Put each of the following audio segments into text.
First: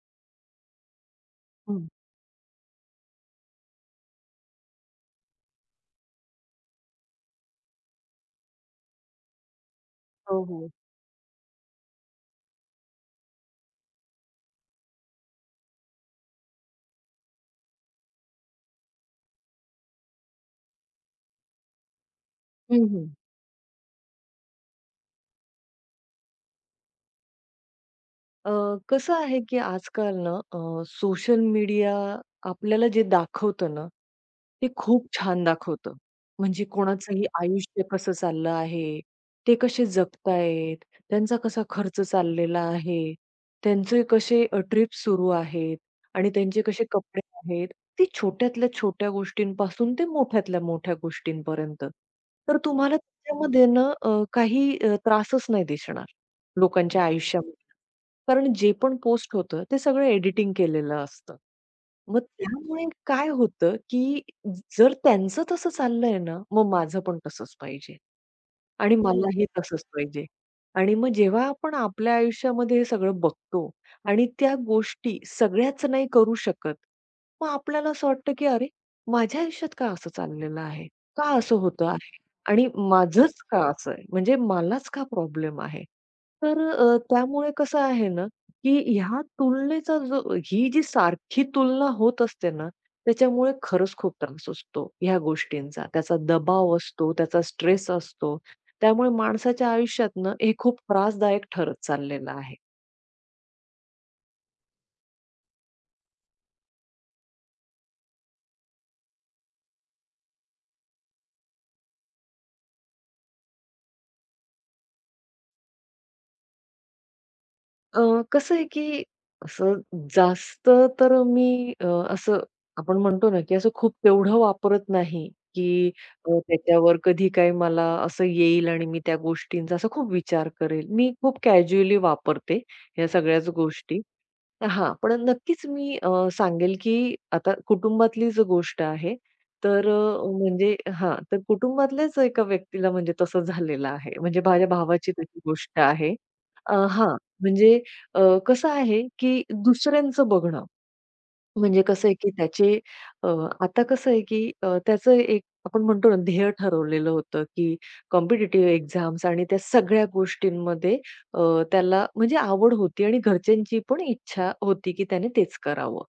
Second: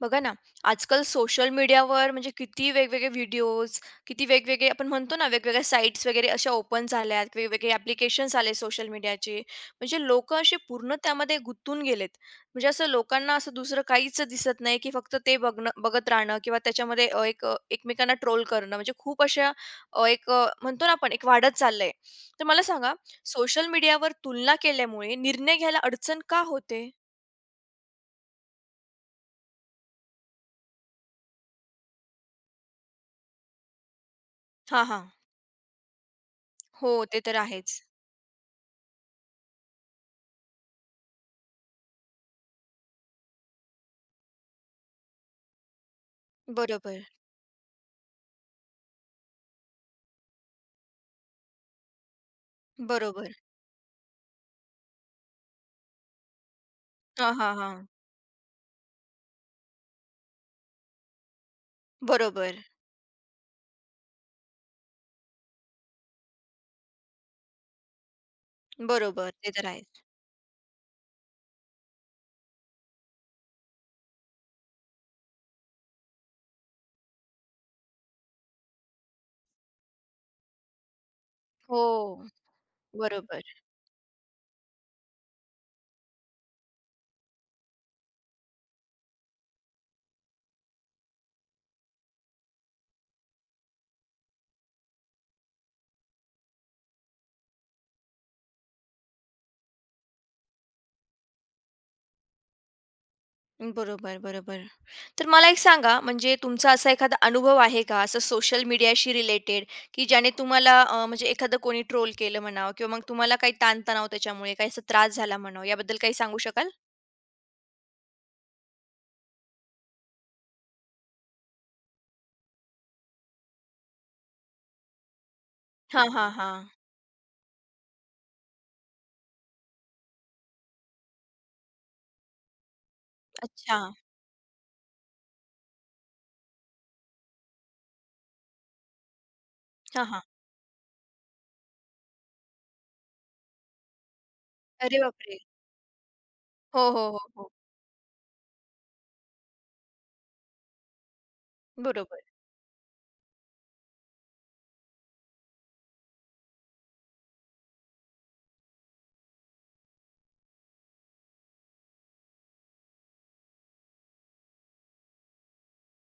बघा ना, आजकाल सोशल हं. मीडियावर म्हणजे किती वेगवेगळे व्हिडिओज, किती वेगवेगळे आपण म्हणतो ना, वेगवेगळ्या साइट्स वगैरे अशा ओपन झाल्यात, वेगवेगळे ॲप्लिकेशन्स आले सोशल मीडियाचे. म्हणजे लोकं हो, असे हो. पूर्ण त्यामध्ये गुंतून गेलेत. म्हणजे असं लोकांना असं दुसरं काहीच दिसत नाही, की फक्त ते बघणं बघत राहणं किंवा त्याच्यामध्ये एकमेकांना ट्रोल करणं. म्हणजे खूप अशा म्हणतो ना आपण एक वाढत चाललंय. तर मला हं, सांगा, हं. सोशल मीडियावर तुलना केल्यामुळे निर्णय घ्यायला अडचण का होते? अ, कसं आहे की आजकाल ना सोशल मीडिया आपल्याला जे दाखवतं ना, ते हां, हां. खूप छान दाखवतं. म्हणजे हो, ते कोणाचंही तर आहेच. आयुष्य कसं चाललं आहे, ते कसे जगतायत, त्यांचा कसा खर्च चाललेला आहे, त्यांचे कसे ट्रिप सुरू आहेत आणि त्यांचे कसे बरोबर. कपडे आहेत. ते छोट्यातल्या छोट्या गोष्टींपासून ते मोठ्यातल्या मोठ्या गोष्टींपर्यंत. तर तुम्हाला बरोबर. त्याच्यामध्ये ना काही त्रासच नाही दिसणार लोकांच्या हां, हां, आयुष्यामध्ये. हां. कारण जे पण पोस्ट होतं, ते सगळं एडिटिंग केलेलं असतं. मग हं. बरोबर, त्यामुळे काय होतं, की जर त्यांचं तसं चाललंय ना, मग माझं पण तसंच पाहिजे. आणि बरोबर. बरोबर. मलाही ते तर तसंच आहेच. पाहिजे. आणि मग जेव्हा आपण आपल्या आयुष्यामध्ये हे सगळं बघतो आणि त्या गोष्टी सगळ्याच नाही करू शकत. मग आपल्याला असं वाटतं, की "अरे, माझ्या आयुष्यात का असं चाललेलं आहे? का असं होतं आहे? हो, आणि माझंच बरोबर, का असं आहे? म्हणजे मलाच का प्रॉब्लेम आहे?" तर त्यामुळे कसं आहे ना, की ह्या तुलनेचा जो ही जी सारखी तुलना होत असते ना, त्याच्यामुळे खरंच खूप त्रास असतो ह्या गोष्टींचा. त्याचा दबाव असतो, त्याचा स्ट्रेस असतो. त्यामुळे माणसाच्या आयुष्यातनं हे खूप त्रासदायक ठरत चाललेलं आहे. बरोबर, बरोबर. तर मला एक सांगा, म्हणजे तुमचा असा एखादा अनुभव आहे का, असं सोशल मीडियाशी रिलेटेड, की ज्याने तुम्हाला म्हणजे एखादं कोणी ट्रोल केलं म्हणावं किंवा मग तुम्हाला काही ताणतणाव त्याच्यामुळे, काही असा त्रास झाला म्हणावं, याबद्दल काही सांगू शकाल? अ, कसं आहे, की असं जास्त तर मी असं आपण म्हणतो ना, की असं खूप तेवढं वापरत नाही, की हां, हां, हां. त्याच्यावर कधी काही मला असं येईल आणि मी त्या गोष्टींचा असा खूप विचार करेल. मी खूप कॅज्युअली वापरते ह्या सगळ्याच अच्छा. गोष्टी. हां, पण नक्कीच मी सांगेल, की आता कुटुंबातली जी गोष्ट आहे, तर हां, हां. म्हणजे हां, तर कुटुंबातल्याच एका व्यक्तीला म्हणजे तसं झालेलं आहे. म्हणजे माझ्या अरे भावाची बापरे! तशी गोष्ट आहे. हो, हो, हां, हो, हो. म्हणजे अ, कसं आहे, की दुसऱ्यांचं बघणं. म्हणजे कसं आहे, बरोबर. की त्याचे अ, आता कसं आहे, की त्याचं एक आपण म्हणतो ना ध्येय ठरवलेलं होतं, की कॉम्पिटिटिव्ह एक्झाम्स आणि त्या सगळ्या गोष्टींमध्ये अ, त्याला म्हणजे आवड होती आणि घरच्यांची पण इच्छा होती, की त्याने तेच करावं.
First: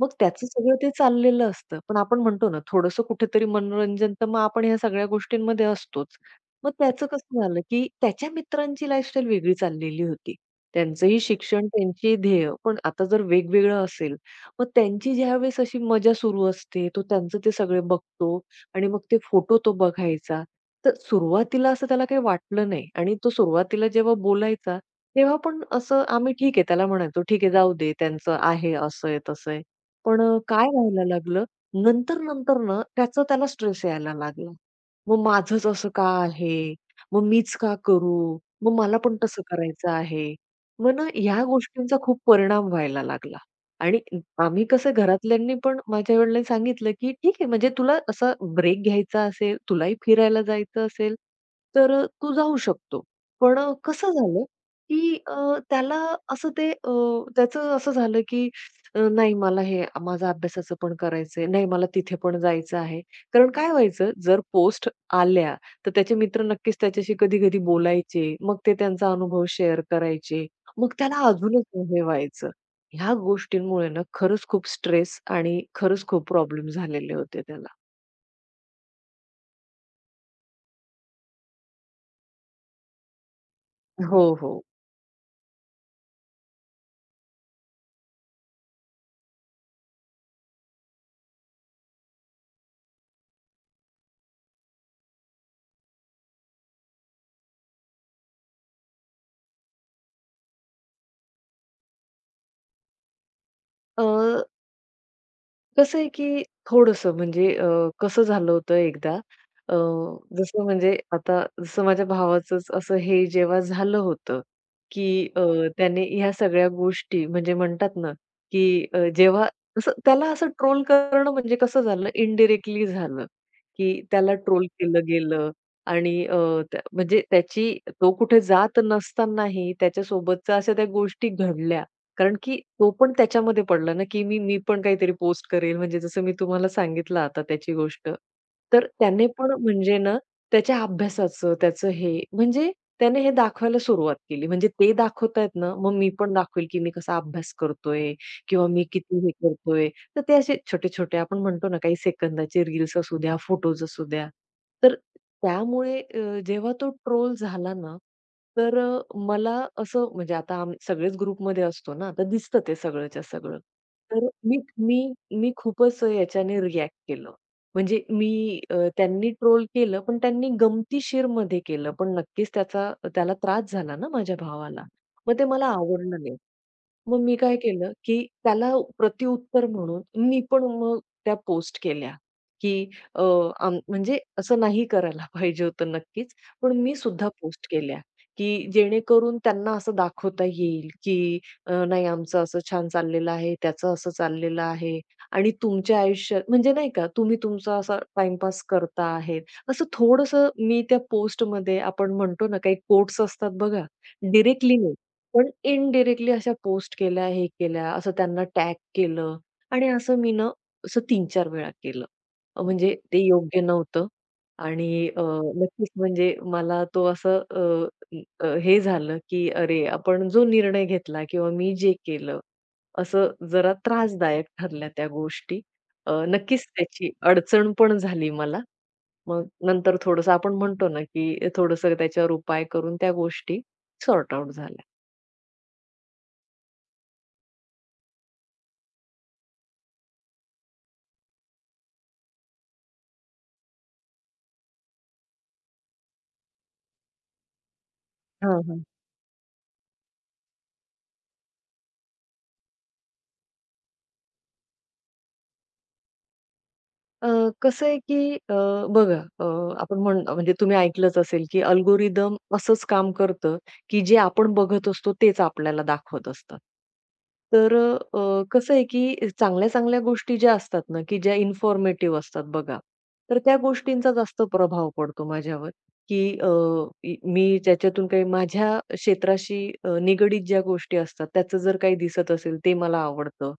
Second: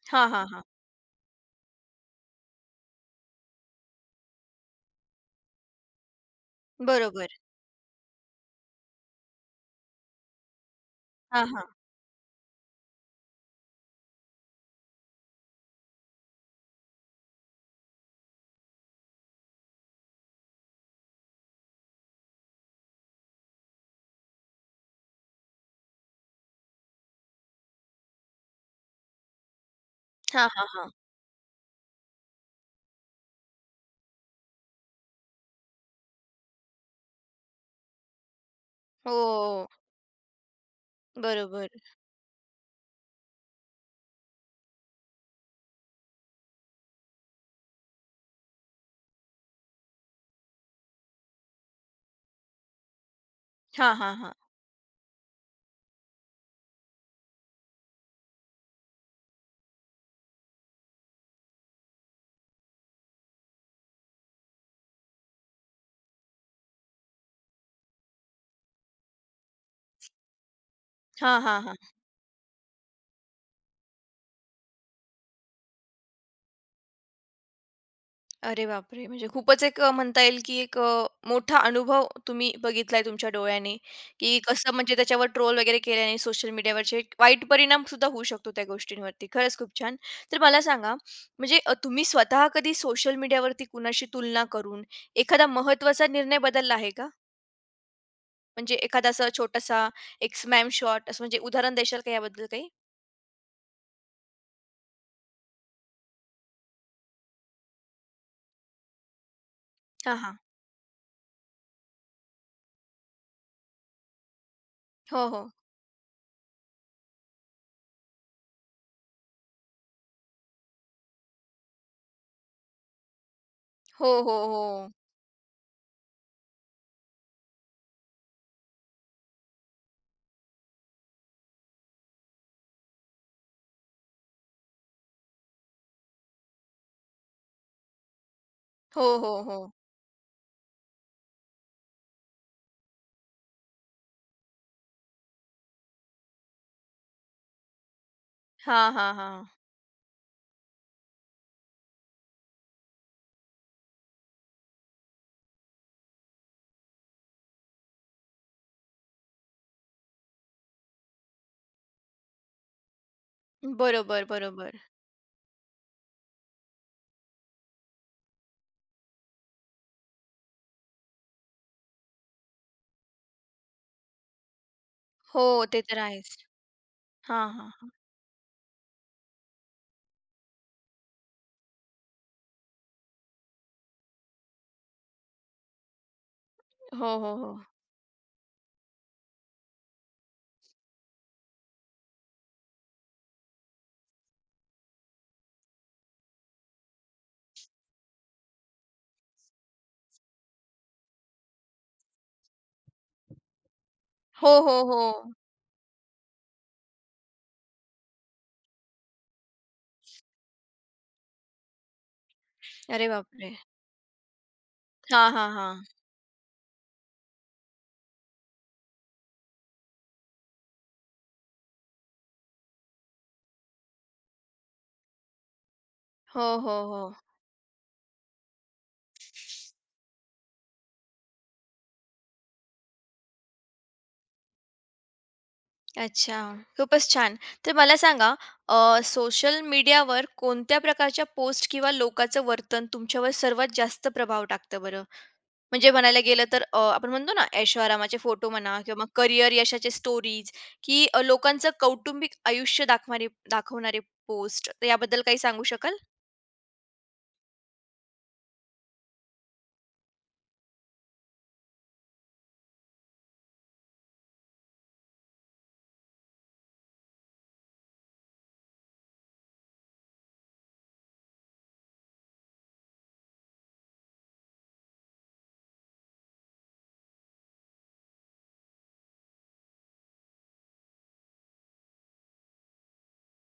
मग हां, हां, त्याचं हां. सगळं ते चाललेलं असतं. पण आपण म्हणतो ना थोडंसं कुठेतरी मनोरंजन तर मग आपण ह्या सगळ्या गोष्टींमध्ये असतोच. मग त्याचं बरोबर. कसं झालं, की त्याच्या मित्रांची लाईफस्टाईल वेगळी चाललेली होती. त्यांचंही हां, हां. शिक्षण, त्यांची ध्येय. पण आता जर वेगवेगळं असेल, मग त्यांची ज्यावेळेस अशी मजा सुरू असते, तो त्यांचं ते सगळे बघतो आणि मग ते फोटो तो बघायचा. तर सुरुवातीला असं त्याला काही वाटलं नाही आणि तो सुरुवातीला जेव्हा बोलायचा, तेव्हा पण असं आम्ही ठीक आहे त्याला म्हणायचो, "ठीक आहे जाऊ दे त्यांचं आहे, असं आहे, तसं आहे." पण हां, हां, काय हां. व्हायला लागलं, नंतर-नंतर ना त्याचा त्याला स्ट्रेस यायला लागला. मग माझंच असं का आहे? मग मीच का करू? मग मला पण तसं हो, करायचं आहे. मग ना ह्या बरोबर. गोष्टींचा खूप परिणाम व्हायला लागला. आणि आम्ही कसं घरातल्यांनी पण माझ्या आई-वडिलांनी सांगितलं, की "ठीक आहे, म्हणजे तुला असा ब्रेक घ्यायचा असेल, तुलाही फिरायला जायचं असेल, तर तू जाऊ शकतो." पण हां, कसं हां, हां. झालं, की त्याला असं ते अ, त्याचं असं झालं, की "नाही मला हे माझा अभ्यासाचं पण करायचंय. नाही मला तिथे पण जायचं आहे." कारण काय व्हायचं, जर पोस्ट आल्या, तर त्याचे मित्र नक्कीच त्याच्याशी कधी-कधी बोलायचे. मग ते त्यांचा अनुभव शेअर करायचे. मग त्याला हां, हां, अजूनच हां. हे व्हायचं. ह्या गोष्टींमुळे ना खरंच खूप स्ट्रेस आणि खरंच खूप प्रॉब्लेम झालेले होते त्याला. अरे बापरे! म्हणजे खूपच म्हणता येईल, की मोठा अनुभव तुम्ही बघितलाय तुमच्या डोळ्याने, हो, की हो. कसं म्हणजे त्याच्यावर ट्रोल वगैरे केल्याने सोशल मीडियावरचे वाईट परिणाम सुद्धा होऊ शकतो त्या गोष्टींवरती. खरंच खूप छान. तर मला सांगा, म्हणजे तुम्ही स्वतः कधी सोशल मीडियावरती कुणाशी तुलना करून एखादा महत्त्वाचा निर्णय बदलला आहे का? म्हणजे एखादा असा छोटासा एक स्मॅम शॉट असं म्हणजे उदाहरण देशाल का याबद्दल काही? अ, कसं आहे, की थोडंसं म्हणजे कसं झालं होतं एकदा अ, हां, हां. जसं म्हणजे आता जसं माझ्या भावाचंच असं हे जेव्हा झालं होतं, हो, की हो. त्याने ह्या सगळ्या गोष्टी म्हणजे म्हणतात ना, की जेव्हा असं त्याला असं ट्रोल करणं म्हणजे कसं झालं इनडायरेक्टली झालं, की हो, त्याला हो, ट्रोल हो. केलं गेलं आणि त्या म्हणजे त्याची तो कुठे जात नसतानाही त्याच्यासोबतच्या अशा त्या गोष्टी घडल्या कारण की तो पण त्याच्यामध्ये पडला ना, की मी मी पण काहीतरी पोस्ट करेल, म्हणजे जसं मी तुम्हाला सांगितलं आता त्याची गोष्ट. तर हो, त्याने हो, पण हो. म्हणजे ना, त्याच्या अभ्यासाचं, त्याचं हे, म्हणजे त्याने हे दाखवायला सुरुवात केली. म्हणजे ते दाखवतायत ना, मग मी पण दाखवेल, की मी कसा अभ्यास करतोय किंवा मी हां, हां, किती हे हां. करतोय. तर ते असे छोटे-छोटे आपण म्हणतो ना, काही सेकंदाचे रील्स असू द्या, फोटोज असू द्या. तर त्यामुळे जेव्हा तो ट्रोल झाला ना तर मला असं म्हणजे आता आम्ही सगळेच ग्रुपमध्ये असतो ना, तर दिसतं ते सगळंच्या सगळं. बरोबर, तर मी बरोबर. मी मी खूपच याच्याने रिएक्ट केलं. म्हणजे मी त्यांनी ट्रोल केलं, पण त्यांनी गमतीशीरमध्ये केलं. पण नक्कीच त्याचा त्याला त्रास झाला ना माझ्या भावाला. मग हो, ते मला ते तर आवडलं आहेच. नाही. मग मी हां, काय हां. केलं, की त्याला प्रत्युत्तर म्हणून मी पण मग त्या पोस्ट केल्या, की अ, आम म्हणजे असं नाही करायला पाहिजे होतं नक्कीच, पण मी हो, सुद्धा हो, हो. पोस्ट केल्या, की जेणेकरून त्यांना असं दाखवता येईल, की नाही आमचं असं छान चाललेलं आहे, त्याचं असं चाललेलं आहे आणि तुमच्या आयुष्यात म्हणजे नाही का तुम्ही तुमचा असा टाईमपास करता आहेत. असं थोडंसं मी त्या पोस्टमध्ये आपण म्हणतो ना, काही कोट्स असतात बघा, हो, हो, डायरेक्टली हो. पण इनडायरेक्टली अशा पोस्ट केल्या, हे केल्या, असं त्यांना टॅग केलं आणि असं मी ना असं 3-4 वेळा केलं. म्हणजे अरे ते बापरे! योग्य नव्हतं आणि हां, हां, हां. नक्कीच म्हणजे मला तो असं अ, अ, हे झालं, की अरे आपण जो निर्णय घेतला किंवा मी जे केलं, असं जरा त्रासदायक ठरल्या त्या गोष्टी. हो, नक्कीच हो, हो. त्याची अडचण पण झाली मला. मग नंतर थोडंसं आपण म्हणतो ना, की थोडंसं त्याच्यावर उपाय करून त्या गोष्टी सॉर्ट आउट झाल्या. अच्छा, खूपच छान. तर मला सांगा सोशल मीडियावर कोणत्या प्रकारच्या पोस्ट किंवा लोकांचं वर्तन तुमच्यावर सर्वात जास्त प्रभाव टाकतं बरं? म्हणजे म्हणायला गेलं तर आपण म्हणतो ना ऐशोआरामाचे फोटो हां, म्हणा हां. किंवा मग करिअर यशाचे स्टोरीज की लोकांचं कौटुंबिक आयुष्य दाखवणारे दाखवणारे पोस्ट, तर याबद्दल काही सांगू शकाल? अ, कसं आहे, की बघा अ, आपण म्हणजे तुम्ही ऐकलंच असेल, की अल्गोरिदम असंच काम करतं, की जे आपण बघत असतो तेच आपल्याला दाखवत असतं. तर अ, अ, कसं आहे, की चांगल्या-चांगल्या गोष्टी ज्या असतात ना, की ज्या इन्फॉर्मेटिव्ह असतात बघा, तर त्या गोष्टींचा जास्त प्रभाव पडतो माझ्यावर, की अ, इ मी त्याच्यातून काही माझ्या क्षेत्राशी निगडीत ज्या गोष्टी असतात त्याचं जर काही दिसत असेल ते मला आवडतं.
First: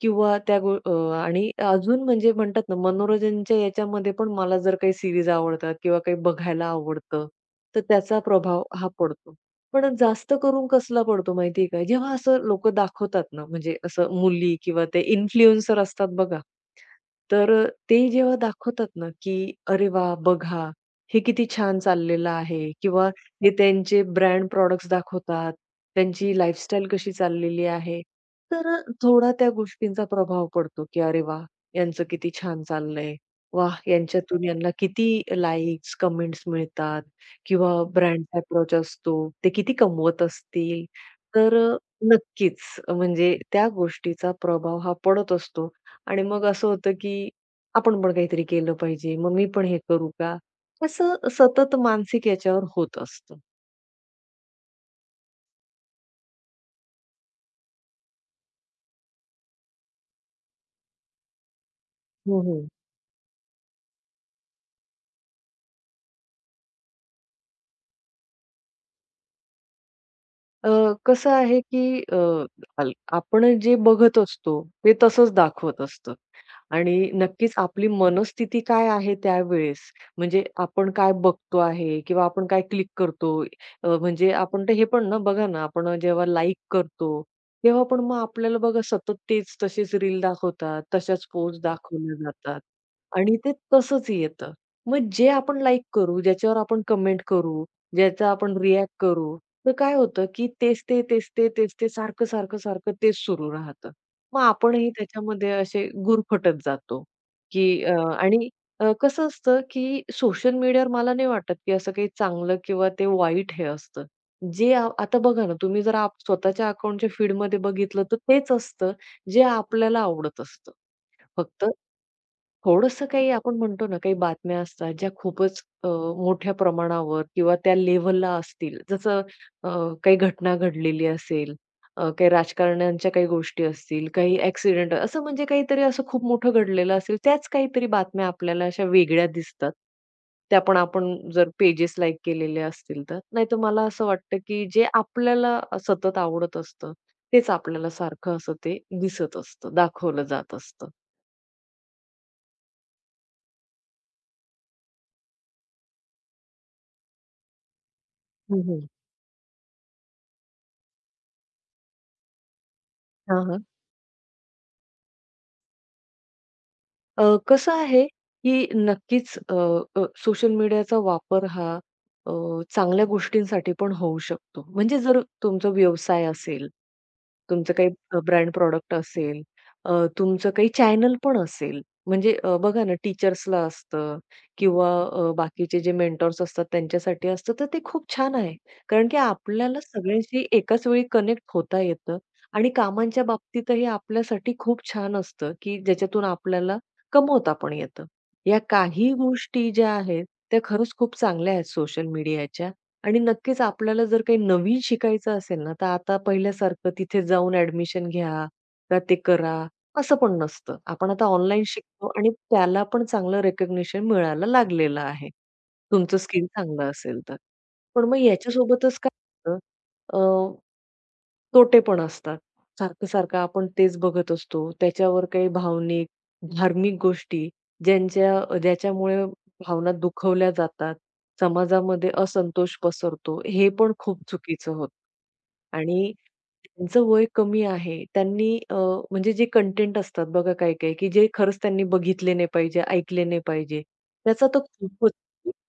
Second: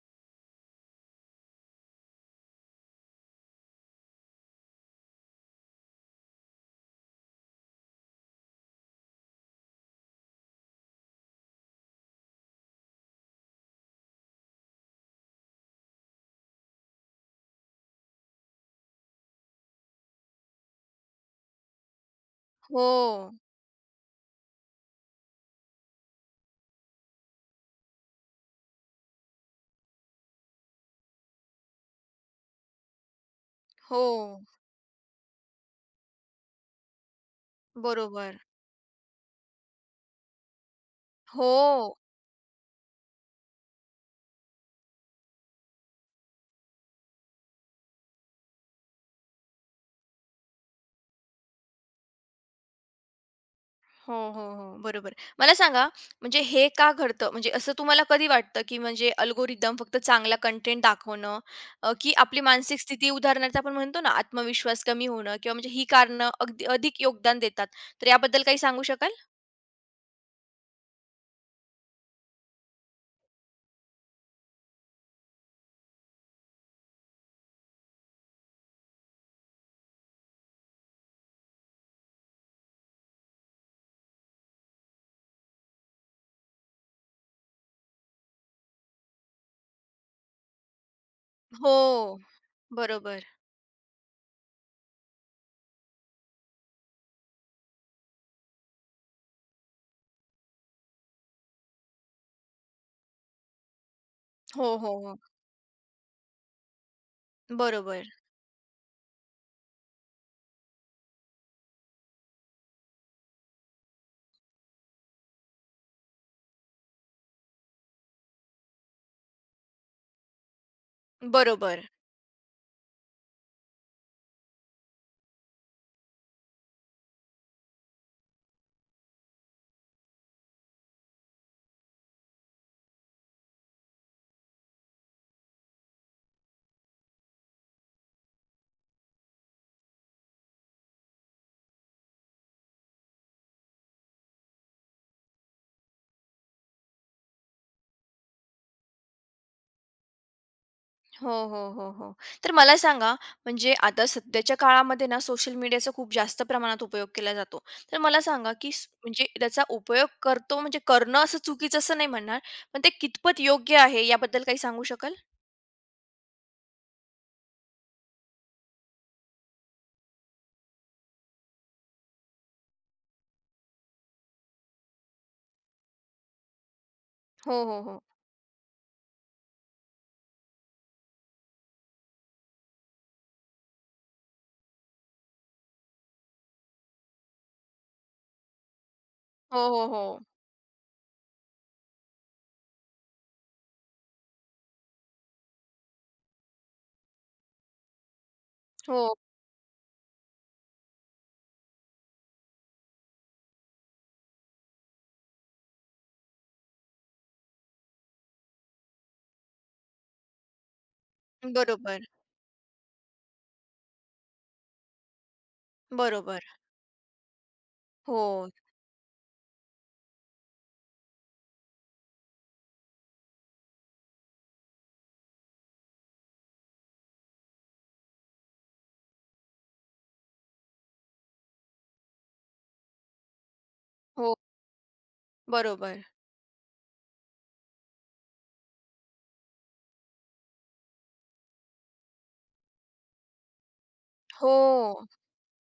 किंवा त्या गो अ, आणि अजून म्हणजे म्हणतात ना, मनोरंजनच्या याच्यामध्ये पण मला जर काही सीरीज आवडतात किंवा काही बघायला आवडतं, तर त्याचा प्रभाव हा पडतो. पण जास्त करून कसला पडतो माहिती आहे का? जेव्हा असं लोकं दाखवतात ना, म्हणजे असं मुली किंवा ते इन्फ्लुएन्सर असतात बघा. तर ते जेव्हा दाखवतात ना, की "अरे वा, बघा, हे किती छान चाललेलं आहे" हो, किंवा हे त्यांचे ब्रँड प्रॉडक्ट्स दाखवतात, त्यांची लाईफस्टाईल कशी चाललेली आहे. तर थोडा त्या गोष्टींचा प्रभाव पडतो, की "अरे वाह! यांचं किती छान चाललंय. वाह! हो. यांच्यातून यांना किती लाइक्स, कमेंट्स मिळतात किंवा ब्रँड बरोबर. अप्रोच असतो, ते किती कमवत असतील." तर हो. नक्कीच म्हणजे त्या गोष्टीचा प्रभाव हा पडत असतो. आणि मग असं होतं, की आपण पण काहीतरी केलं पाहिजे, मग मी पण हे करू का? असं सतत मानसिक याच्यावर होत असतं. हो, हो, हो. बरोबर. मला सांगा, म्हणजे हे का घडतं? म्हणजे असं तुम्हाला कधी वाटतं, की म्हणजे अल्गोरिदम फक्त चांगला कंटेंट दाखवणं, की आपली हो, हो. मानसिक स्थिती उदाहरणार्थ आपण म्हणतो ना, आत्मविश्वास कमी होणं किंवा म्हणजे ही कारणं अगदी अधिक योगदान देतात. तर याबद्दल काही सांगू शकाल? अ, कसं आहे, की अ, अल आपण जे बघत असतो, ते तसंच दाखवत असतं. आणि नक्कीच आपली मनस्थिती काय आहे त्यावेळेस, म्हणजे आपण काय बघतो आहे किंवा आपण काय क्लिक करतो. म्हणजे आपण ते हे पण ना बघा ना, आपण जेव्हा लाईक करतो, तेव्हा पण मग आपल्याला बघा सतत तेच तसेच रील दाखवतात, तशाच पोस्ट हो. दाखवल्या जातात बरोबर. आणि ते तसंच येतं. मग जे आपण लाईक करू, ज्याच्यावर आपण कमेंट करू, ज्याचा आपण रिॲक्ट करू, तर काय होतं की तेच ते, तेच ते, तेच ते सारखं, सारखं, सारखं तेच सुरू राहतं. मग हो, आपणही हो, हो. त्याच्यामध्ये असे गुरफटत जातो, की बरोबर. कसं असतं, की सोशल मीडियावर मला नाही वाटत, की असं काही चांगलं किंवा ते वाईट हे असतं. जे आ आता बघा ना, तुम्ही जर स्वतःच्या अकाउंटच्या फीडमध्ये बघितलं, तर तेच असतं, जे आपल्याला आवडत असतं. फक्त बरोबर. थोडंसं काही आपण म्हणतो ना, काही बातम्या असतात ज्या खूपच मोठ्या प्रमाणावर किंवा त्या लेव्हलला असतील. जसं अ, काही घटना घडलेली असेल, काही राजकारण्यांच्या काही गोष्टी असतील, काही ॲक्सिडेंट असं म्हणजे काहीतरी असं खूप मोठं घडलेलं असेल, त्याच काहीतरी बातम्या आपल्याला अशा वेगळ्या दिसतात. त्या पण आपण जर पेजेस लाईक केलेले असतील तर. नाहीतर मला असं वाटतं, की जे आपल्याला सतत आवडत असतं, तेच आपल्याला सारखं असं ते दिसत असतं, दाखवलं जात असतं. हो, हो, हो, हो. तर मला सांगा, म्हणजे आता सध्याच्या काळामध्ये ना सोशल मीडियाचा खूप जास्त प्रमाणात उपयोग केला जातो. तर मला सांगा, हं, की स हं. म्हणजे त्याचा उपयोग करतो म्हणजे करणं असं चुकीचं असं नाही म्हणणार, पण ते कितपत हां, योग्य आहे याबद्दल काही सांगू शकाल? कसं आहे, की नक्कीच सोशल मीडियाचा वापर हा अ, चांगल्या गोष्टींसाठी पण होऊ शकतो. म्हणजे जर तुमचा व्यवसाय असेल, हो, तुमचं हो, काही हो. ब्रँड प्रॉडक्ट असेल, अ, तुमचं काही चॅनल पण असेल. म्हणजे बघा ना टीचर्सला असतं किंवा बाकीचे जे मेंटॉर्स असतात त्यांच्यासाठी असतं, तर ते खूप छान आहे. कारण की हो, आपल्याला हो, हो. सगळ्यांशी एकाच वेळी कनेक्ट होता येतं आणि कामांच्या बाबतीतही आपल्यासाठी खूप छान असतं, की ज्याच्यातून आपल्याला कमवता पण येतं. या काही हो. गोष्टी ज्या आहेत, त्या खरंच खूप चांगल्या आहेत सोशल मीडियाच्या आणि नक्कीच आपल्याला जर काही नवीन शिकायचं असेल ना, तर आता पहिल्यासारखं तिथे जाऊन ॲडमिशन घ्या का ते करा, असं पण नसतं. आपण आता ऑनलाईन बरोबर. शिकतो आणि त्याला पण चांगलं रिकॉग्निशन मिळायला लागलेलं आहे. तुमचं बरोबर. स्किल चांगलं असेल तर. पण मग हो, याच्यासोबतच काय होतं तोटे पण असतात. सारखं-सारखं आपण तेच बघत असतो. त्याच्यावर काही भावनिक, धार्मिक गोष्टी ज्याच्यामुळे भावना दुखवल्या जातात. समाजामध्ये असंतोष पसरतो. हे पण खूप हो. चुकीचं होतं बरोबर. आणि त्यांचं वय कमी आहे. त्यांनी म्हणजे जे कंटेंट असतात बघा काही-काही, की जे खरंच त्यांनी बघितले नाही पाहिजे, ऐकले नाही पाहिजे. त्याचा हो. तर खूपच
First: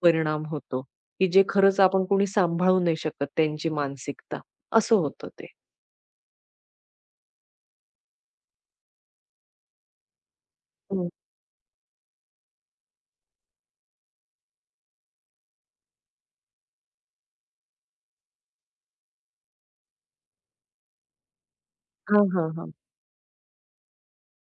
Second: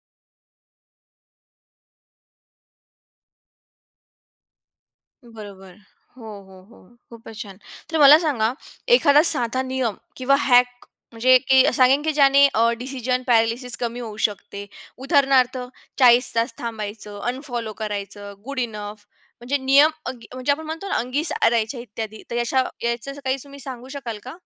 परिणाम होतो, की जे खरंच आपण कोणी सांभाळू नाही शकत त्यांची मानसिकता. असं होतं ते. बरोबर. हो, हो, हो. खूपच छान. तर मला सांगा, एखादा साधा नियम किंवा हॅक हं. म्हणजे की सांगेन की ज्याने डिसिजन पॅरालिसिस कमी होऊ शकते. उदाहरणार्थ 40 तास थांबायचं, अनफॉलो करायचं, गुड इनफ म्हणजे नियम अंगी म्हणजे आपण म्हणतो ना, अंगी सारायच्या इत्यादी. हां, तर हां, याच्या हां. याचं काही तुम्ही सांगू शकाल का?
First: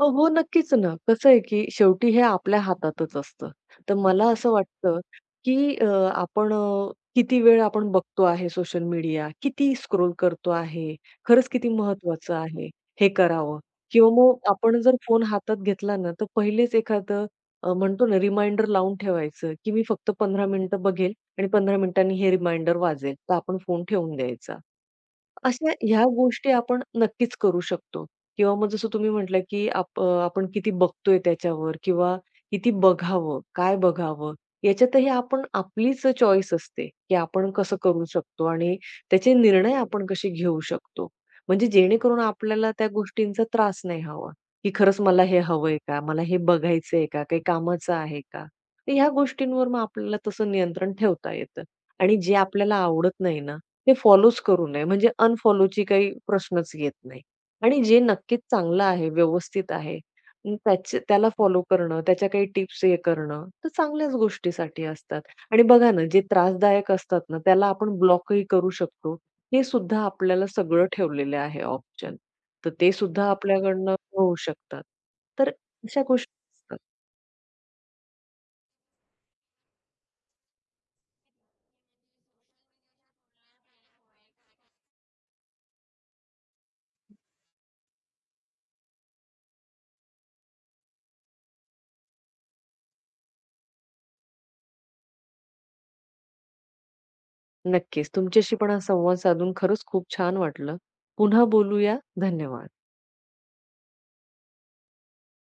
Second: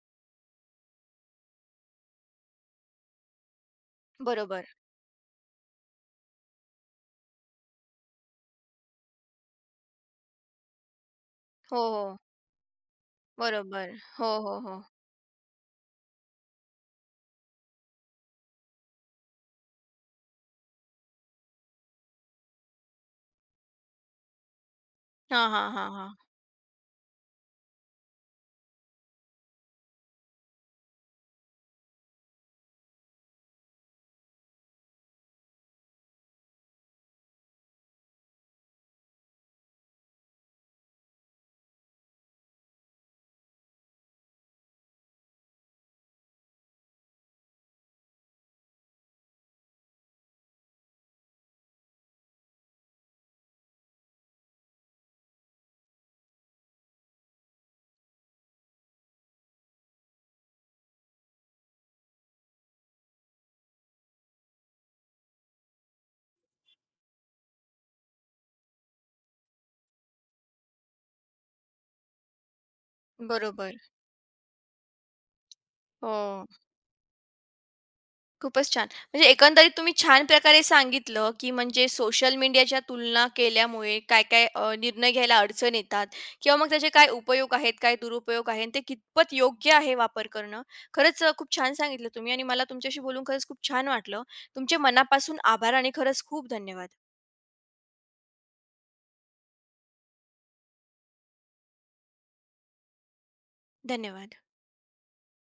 हो, हो, नक्कीच ना. कसं आहे, की शेवटी हे आपल्या हातातच असतं. तर मला असं बरोबर. वाटतं, की आपण किती वेळ आपण बघतो आहे सोशल मीडिया, किती स्क्रोल करतो आहे, खरंच किती हो, हो. महत्वाचं आहे हे करावं बरोबर. किंवा हो, मग हो, हो. आपण जर फोन हातात घेतला ना, तर पहिलेच एखादं म्हणतो ना रिमाइंडर लावून ठेवायचं, की मी फक्त 15 मिनिटं बघेल आणि 15 मिनिटांनी हे रिमाइंडर वाजेल. तर आपण फोन ठेवून द्यायचा. हां, हां, अशा हां, ह्या हां. गोष्टी आपण नक्कीच करू शकतो किंवा मग जसं तुम्ही म्हटलं, की आपण किती बघतोय त्याच्यावर किंवा किती बघावं, काय बघावं, याच्यातही आपण आपलीच चॉईस असते, की आपण कसं करू शकतो आणि त्याचे निर्णय आपण कसे घेऊ शकतो. म्हणजे जेणेकरून आपल्याला त्या गोष्टींचा त्रास नाही हवा, की खरंच मला हे हवंय का? मला हे बघायचंय का? काही कामाचं आहे का? तर ह्या गोष्टींवर मग आपल्याला तसं नियंत्रण ठेवता येतं आणि जे आपल्याला आवडत नाही ना, ते फॉलोच करू नये. म्हणजे अनफॉलोची काही प्रश्नच येत नाही. आणि जे नक्कीच चांगलं आहे, व्यवस्थित आहे, अं, त्याचे त्याला फॉलो करणं, त्याच्या काही टिप्स हे करणं, तर चांगल्याच गोष्टीसाठी असतात. आणि बघा ना, जे त्रासदायक असतात ना, त्याला आपण ब्लॉकही करू शकतो. हे सुद्धा आपल्याला सगळं ठेवलेलं आहे ऑप्शन. तर ते सुद्धा बरोबर. आपल्याकडनं होऊ शकतात. तर अशा गोष्टी हो. असतात. खूपच छान. म्हणजे एकंदरीत तुम्ही छान प्रकारे सांगितलं, की म्हणजे सोशल मीडियाच्या तुलना केल्यामुळे काय-काय निर्णय घ्यायला अडचण येतात किंवा मग त्याचे काय उपयोग आहेत, काय दुरुपयोग आहे आणि ते कितपत योग्य आहे वापर करणं. खरंच खूप छान सांगितलं तुम्ही आणि मला तुमच्याशी बोलून खरंच खूप छान वाटलं. तुमचे मनापासून आभार आणि खरंच खूप धन्यवाद. नक्कीच. तुमच्याशी पण हा संवाद साधून खरंच खूप छान वाटलं. पुन्हा बोलूया. धन्यवाद. धन्यवाद.